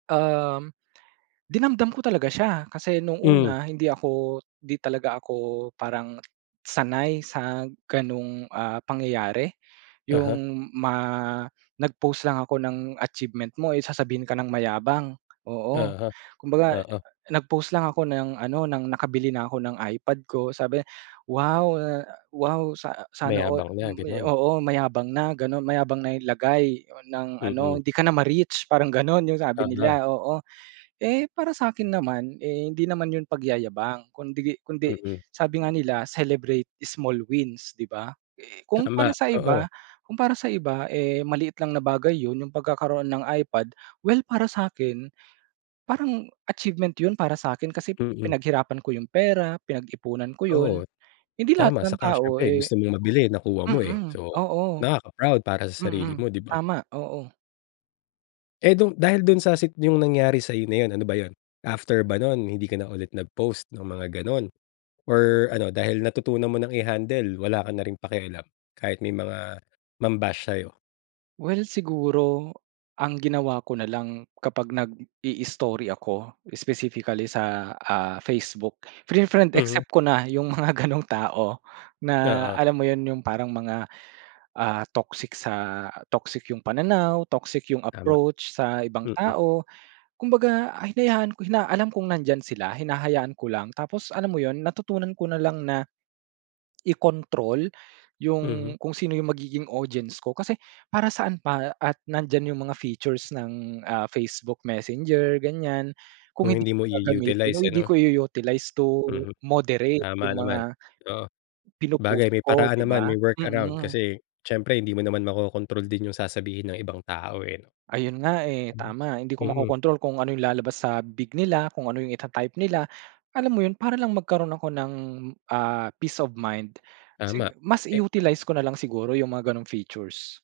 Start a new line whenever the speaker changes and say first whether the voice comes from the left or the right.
right: Um, dinamdam ko talaga siya kasi no'ng
left: Hmm.
right: una hindi ako 'di talaga ako parang sanay sa ganong, ah, pangyayari,
left: Uh-huh
right: 'yung ma nag-post lang ako ng achievement mo, eh, sasabihin ka ng mayabang. Oo,
left: Uh-huh,
right: kumbaga
left: oo.
right: nag-post lang ako ng ano ng nakabili na ako ng iPad ko sabi, "Wow, eh, wow sa sana all,"
left: Mayabang na,
right: m
left: gano'n.
right: oo, mayabang na gano'n, mayabang na 'yung lagay ng ano,
left: Mm.
right: hindi ka na ma-reach parang gano'n yung sabi
left: Uh-huh.
right: nila, oo. Eh para sa akin naman, eh, hindi naman 'yun pagyayabang kundi kundi
left: Mhm.
right: sabi nga nila, celebrate small wins, 'di ba? Eh, kung para
left: Tama,
right: sa iba
left: oo.
right: kung para sa iba, eh, maliit lang na bagay 'yun 'yung pagkakaroon ng iPad, well, para sa'kin, parang achievement 'yun para sa'kin, kasi
left: Mm.
right: pinaghirapan ko 'yung pera, pinag-ipunan ko 'yun
left: Oo,
right: hindi lahat
left: tama.
right: ng
left: Tsaka
right: tao,
left: siyempre
right: eh
left: gusto mong mabili, nakuha mo, eh,
right: mm,
left: so
right: oo.
left: nakaka-proud para sa sarili
right: Mm,
left: mo, 'di ba?
right: tama. Oo.
left: Eh, do'n dahil do'n sa sit 'yung nangyari sa'yo na 'yun ano ba yun? After ba no'n hindi ka na ulit nag-post ng mga gano'n, or ano dahil natutunan mong i-handle, wala ka na ring pakialam kahit may mga mam-bash sa'yo?
right: Well siguro ang ginawa ko nalang kapag nag-i-i-story ako specifically sa, ah, Facebook fine-friend
left: Mhm.
right: except ko na 'yung mga gano'ng tao na
left: Oo.
right: alam mo 'yun? 'Yung parang mga, ah, toxic sa toxic 'yung pananaw, toxic 'yung
left: Tama,
right: approach sa ibang
left: mm.
right: tao, kumbaga a hinayaan ko na alam kong nandiyan sila hinahayaan ko lang. Tapos, alam mo 'yon, natutunan ko na lang na ikontrol 'yung
left: Mhm.
right: kung sino 'yung magiging audience ko, kasi para saan pa at nandiyan 'yung mga features ng, ah, Facebook, Messenger ganiyan kung
left: Kung
right: hindi
left: hindi mo
right: gagamitin o
left: i-u-utilize
right: hindi
left: ano?
right: ko i-u-utilize to
left: Mhm,
right: moderate
left: tama
right: 'yung
left: naman.
right: mga
left: Oo,
right: pino-post
left: bagay may
right: ko,
left: paraan
right: 'di
left: naman
right: ba?
left: may work around
right: Mm.
left: kasi siyempre hindi mo naman makokontrol din 'yung sasabihin ng ibang tao, eh.
right: Ayun nga, eh,
left: Hmm.
right: tama hindi ko
left: Mm.
right: makokontrol kung ano 'yung lalabas sa bibig nila, kung ano 'yung ita-type nila. Alam mo 'yon, para lang magkaroon ako ng, ah, peace of mind
left: Tama,
right: si mas
left: eh
right: i-utilize ko nalang siguro 'yung mga gano'ng features.